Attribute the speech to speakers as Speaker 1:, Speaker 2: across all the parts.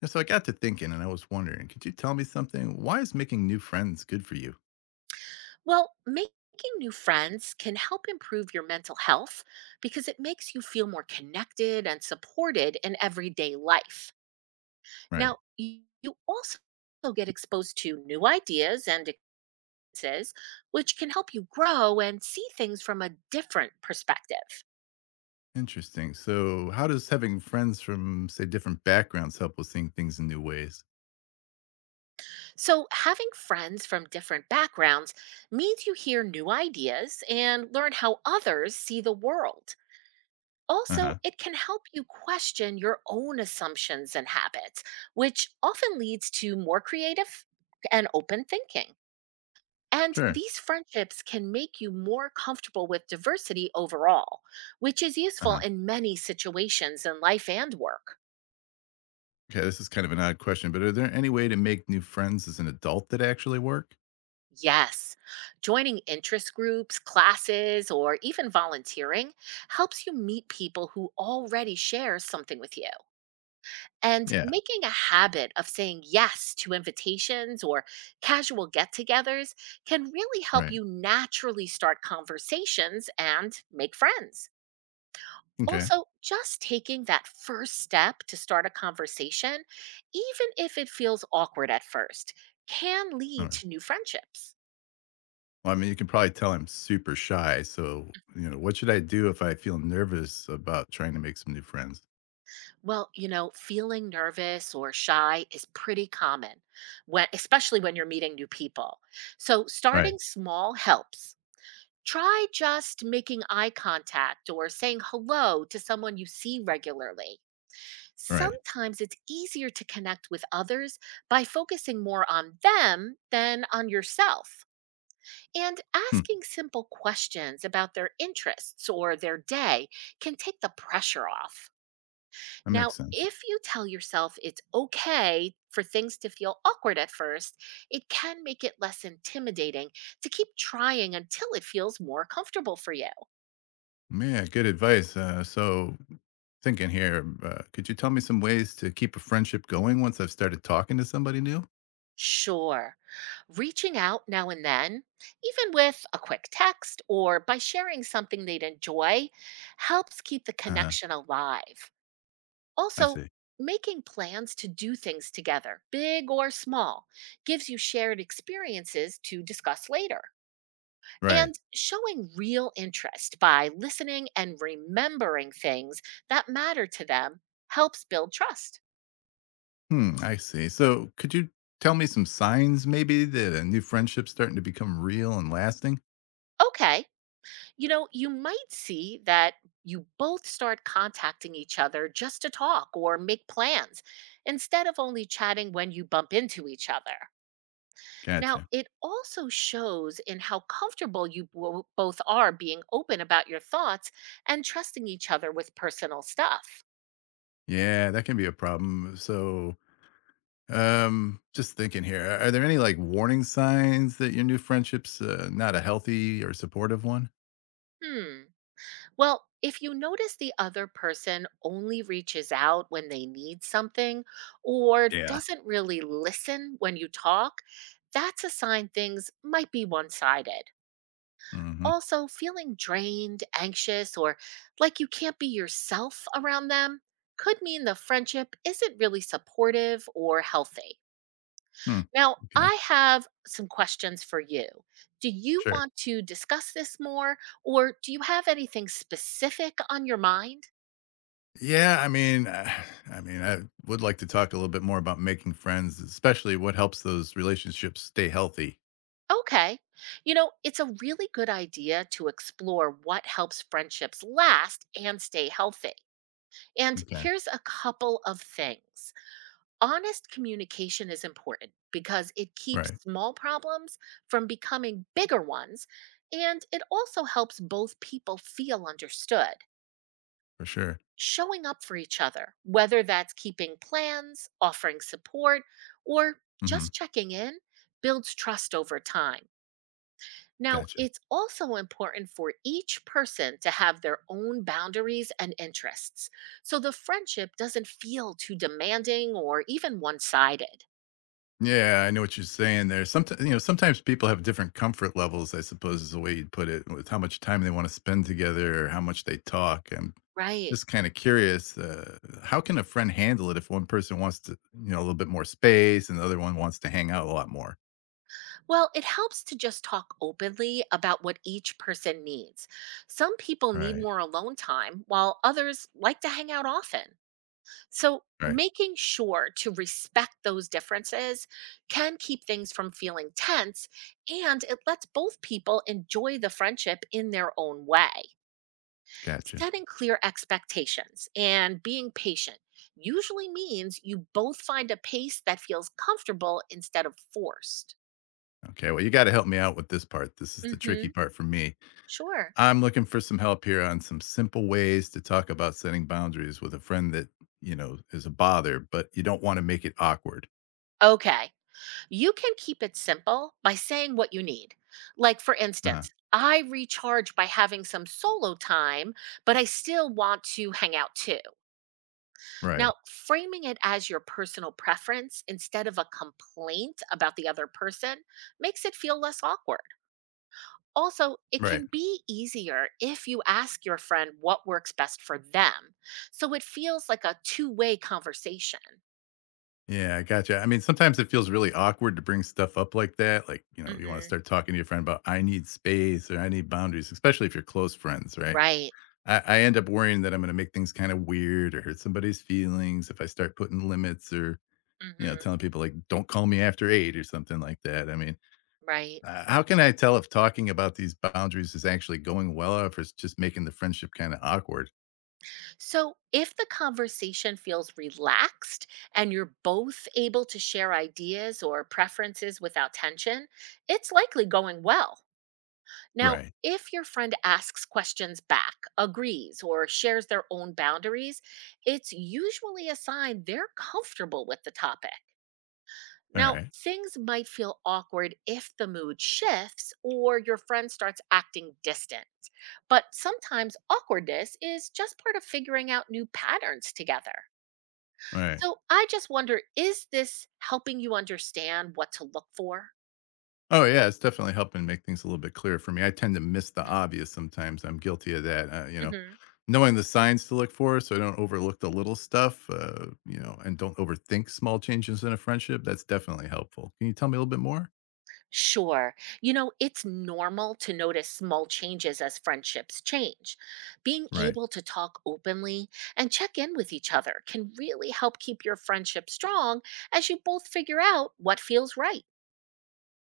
Speaker 1: And so I got to thinking and I was wondering, could you tell me something? Why is making new friends good for you?
Speaker 2: Well, making new friends can help improve your mental health because it makes you feel more connected and supported in everyday life.
Speaker 1: Right.
Speaker 2: Now, you also get exposed to new ideas and experiences, which can help you grow and see things from a different perspective.
Speaker 1: Interesting. So, how does having friends from, say, different backgrounds help with seeing things in new ways?
Speaker 2: So, having friends from different backgrounds means you hear new ideas and learn how others see the world.
Speaker 1: Uh
Speaker 2: Also,
Speaker 1: huh.
Speaker 2: it can help you question your own assumptions and habits, which often leads to more creative and open thinking. And
Speaker 1: Sure.
Speaker 2: these friendships can make you more comfortable with diversity overall, which is
Speaker 1: Uh
Speaker 2: useful
Speaker 1: huh.
Speaker 2: in many situations in life and work.
Speaker 1: Okay. This is kind of an odd question, but are there any way to make new friends as an adult that actually work?
Speaker 2: Yes, joining interest groups, classes, or even volunteering helps you meet people who already share something with you. And
Speaker 1: Yeah.
Speaker 2: making a habit of saying yes to invitations or casual get togethers can really help
Speaker 1: Right.
Speaker 2: you naturally start conversations and make friends.
Speaker 1: Okay.
Speaker 2: Also, just taking that first step to start a conversation, even if it feels awkward at first, can
Speaker 1: All
Speaker 2: lead
Speaker 1: right.
Speaker 2: to new friendships.
Speaker 1: Well, I mean, you can probably tell I'm super shy. So, what should I do if I feel nervous about trying to make some new friends?
Speaker 2: Well, feeling nervous or shy is pretty common, especially when you're meeting new people. So,
Speaker 1: Right.
Speaker 2: starting small helps. Try just making eye contact or saying hello to someone you see regularly.
Speaker 1: Right.
Speaker 2: Sometimes it's easier to connect with others by focusing more on them than on yourself. And
Speaker 1: Hmm.
Speaker 2: asking simple questions about their interests or their day can take the pressure off.
Speaker 1: That
Speaker 2: Now,
Speaker 1: makes sense.
Speaker 2: if you tell yourself it's okay for things to feel awkward at first, it can make it less intimidating to keep trying until it feels more comfortable for you.
Speaker 1: Yeah, good advice. So, thinking here, could you tell me some ways to keep a friendship going once I've started talking to somebody new?
Speaker 2: Sure. Reaching out now and then, even with a quick text or by sharing something they'd enjoy, helps keep the
Speaker 1: Uh huh.
Speaker 2: connection alive.
Speaker 1: I
Speaker 2: Also,
Speaker 1: see.
Speaker 2: making plans to do things together, big or small, gives you shared experiences to discuss later.
Speaker 1: Right.
Speaker 2: And showing real interest by listening and remembering things that matter to them helps build trust.
Speaker 1: Hmm. I see. So, could you tell me some signs maybe that a new friendship's starting to become real and lasting?
Speaker 2: Okay. You might see that you both start contacting each other just to talk or make plans instead of only chatting when you bump into each other. Now,
Speaker 1: Gotcha.
Speaker 2: it also shows in how comfortable both are being open about your thoughts and trusting each other with personal stuff.
Speaker 1: Yeah, that can be a problem. So, just thinking here, are there any like warning signs that your new friendship's not a healthy or supportive one?
Speaker 2: Hmm. Well, if you notice the other person only reaches out when they need something or
Speaker 1: Yeah.
Speaker 2: doesn't really listen when you talk, that's a sign things might be one sided.
Speaker 1: Mm-hmm.
Speaker 2: Also, feeling drained, anxious, or like you can't be yourself around them could mean the friendship isn't really supportive or healthy.
Speaker 1: Hmm.
Speaker 2: Now,
Speaker 1: Okay.
Speaker 2: I have some questions for you. Do you
Speaker 1: Sure.
Speaker 2: want to discuss this more, or do you have anything specific on your mind?
Speaker 1: Yeah, I would like to talk a little bit more about making friends, especially what helps those relationships stay healthy.
Speaker 2: Okay. It's a really good idea to explore what helps friendships last and stay healthy. And
Speaker 1: Okay.
Speaker 2: here's a couple of things. Honest communication is important because it keeps
Speaker 1: Right.
Speaker 2: small problems from becoming bigger ones, and it also helps both people feel understood.
Speaker 1: For sure.
Speaker 2: Showing up for each other, whether that's keeping plans, offering support, or
Speaker 1: Hmm.
Speaker 2: just checking in, builds trust over time. Now,
Speaker 1: Gotcha.
Speaker 2: it's also important for each person to have their own boundaries and interests, so the friendship doesn't feel too demanding or even one sided.
Speaker 1: Yeah, I know what you're saying there. Sometimes, sometimes people have different comfort levels, I suppose is the way you'd put it, with how much time they want to spend together or how much they talk. I'm
Speaker 2: Right.
Speaker 1: just kind of curious, how can a friend handle it if one person wants to, a little bit more space and the other one wants to hang out a lot more?
Speaker 2: Well, it helps to just talk openly about what each person needs. Some people need
Speaker 1: Right.
Speaker 2: more alone time, while others like to hang out often. So,
Speaker 1: Right.
Speaker 2: making sure to respect those differences can keep things from feeling tense and it lets both people enjoy the friendship in their own way.
Speaker 1: Gotcha.
Speaker 2: Setting clear expectations and being patient usually means you both find a pace that feels comfortable instead of forced.
Speaker 1: Okay, well, you gotta help me out with this part. This is the tricky
Speaker 2: Mhm.
Speaker 1: part for me.
Speaker 2: Sure.
Speaker 1: I'm looking for some help here on some simple ways to talk about setting boundaries with a friend that, is a bother, but you don't wanna make it awkward.
Speaker 2: Okay. You can keep it simple by saying what you need. Like, for
Speaker 1: Uh-huh.
Speaker 2: instance, I recharge by having some solo time, but I still want to hang out too. Now,
Speaker 1: Right.
Speaker 2: framing it as your personal preference instead of a complaint about the other person makes it feel less awkward. Also, it
Speaker 1: Right.
Speaker 2: can be easier if you ask your friend what works best for them. So it feels like a two-way conversation.
Speaker 1: Yeah, I gotcha. I mean, sometimes it feels really awkward to bring stuff up like that. Like, you wanna
Speaker 2: hmm
Speaker 1: start talking to your friend about, I need space or I need boundaries, especially if you're close friends, right?
Speaker 2: Right.
Speaker 1: I end up worrying that I'm gonna make things kind of weird or hurt somebody's feelings if I start putting limits or
Speaker 2: hmm
Speaker 1: telling people, like, "Don't call me after 8," or something like that.
Speaker 2: Right.
Speaker 1: How can I tell if talking about these boundaries is actually going well or if it's just making the friendship kinda awkward?
Speaker 2: So, if the conversation feels relaxed and you're both able to share ideas or preferences without tension, it's likely going well. Now,
Speaker 1: Right.
Speaker 2: if your friend asks questions back, agrees, or shares their own boundaries, it's usually a sign they're comfortable with the topic. Now,
Speaker 1: Alright.
Speaker 2: things might feel awkward if the mood shifts or your friend starts acting distant. But sometimes awkwardness is just part of figuring out new patterns together.
Speaker 1: Alright.
Speaker 2: So I just wonder, is this helping you understand what to look for?
Speaker 1: Oh, yeah, it's definitely helping make things a little bit clearer for me. I tend to miss the obvious sometimes. I'm guilty of that,
Speaker 2: Mm-hmm.
Speaker 1: knowing the signs to look for so I don't overlook the little stuff, and don't overthink small changes in a friendship, that's definitely helpful. Can you tell me a little bit more?
Speaker 2: Sure. It's normal to notice small changes as friendships change. Being
Speaker 1: Right.
Speaker 2: able to talk openly and check in with each other can really help keep your friendship strong as you both figure out what feels right.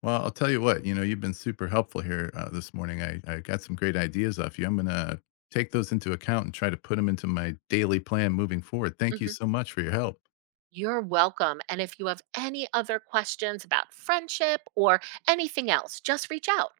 Speaker 1: Well, I'll tell you what, you've been super helpful here this morning. I got some great ideas off you. I'm going to take those into account and try to put them into my daily plan moving forward. Thank you
Speaker 2: Mhm.
Speaker 1: so much for your help.
Speaker 2: You're welcome. And if you have any other questions about friendship or anything else, just reach out.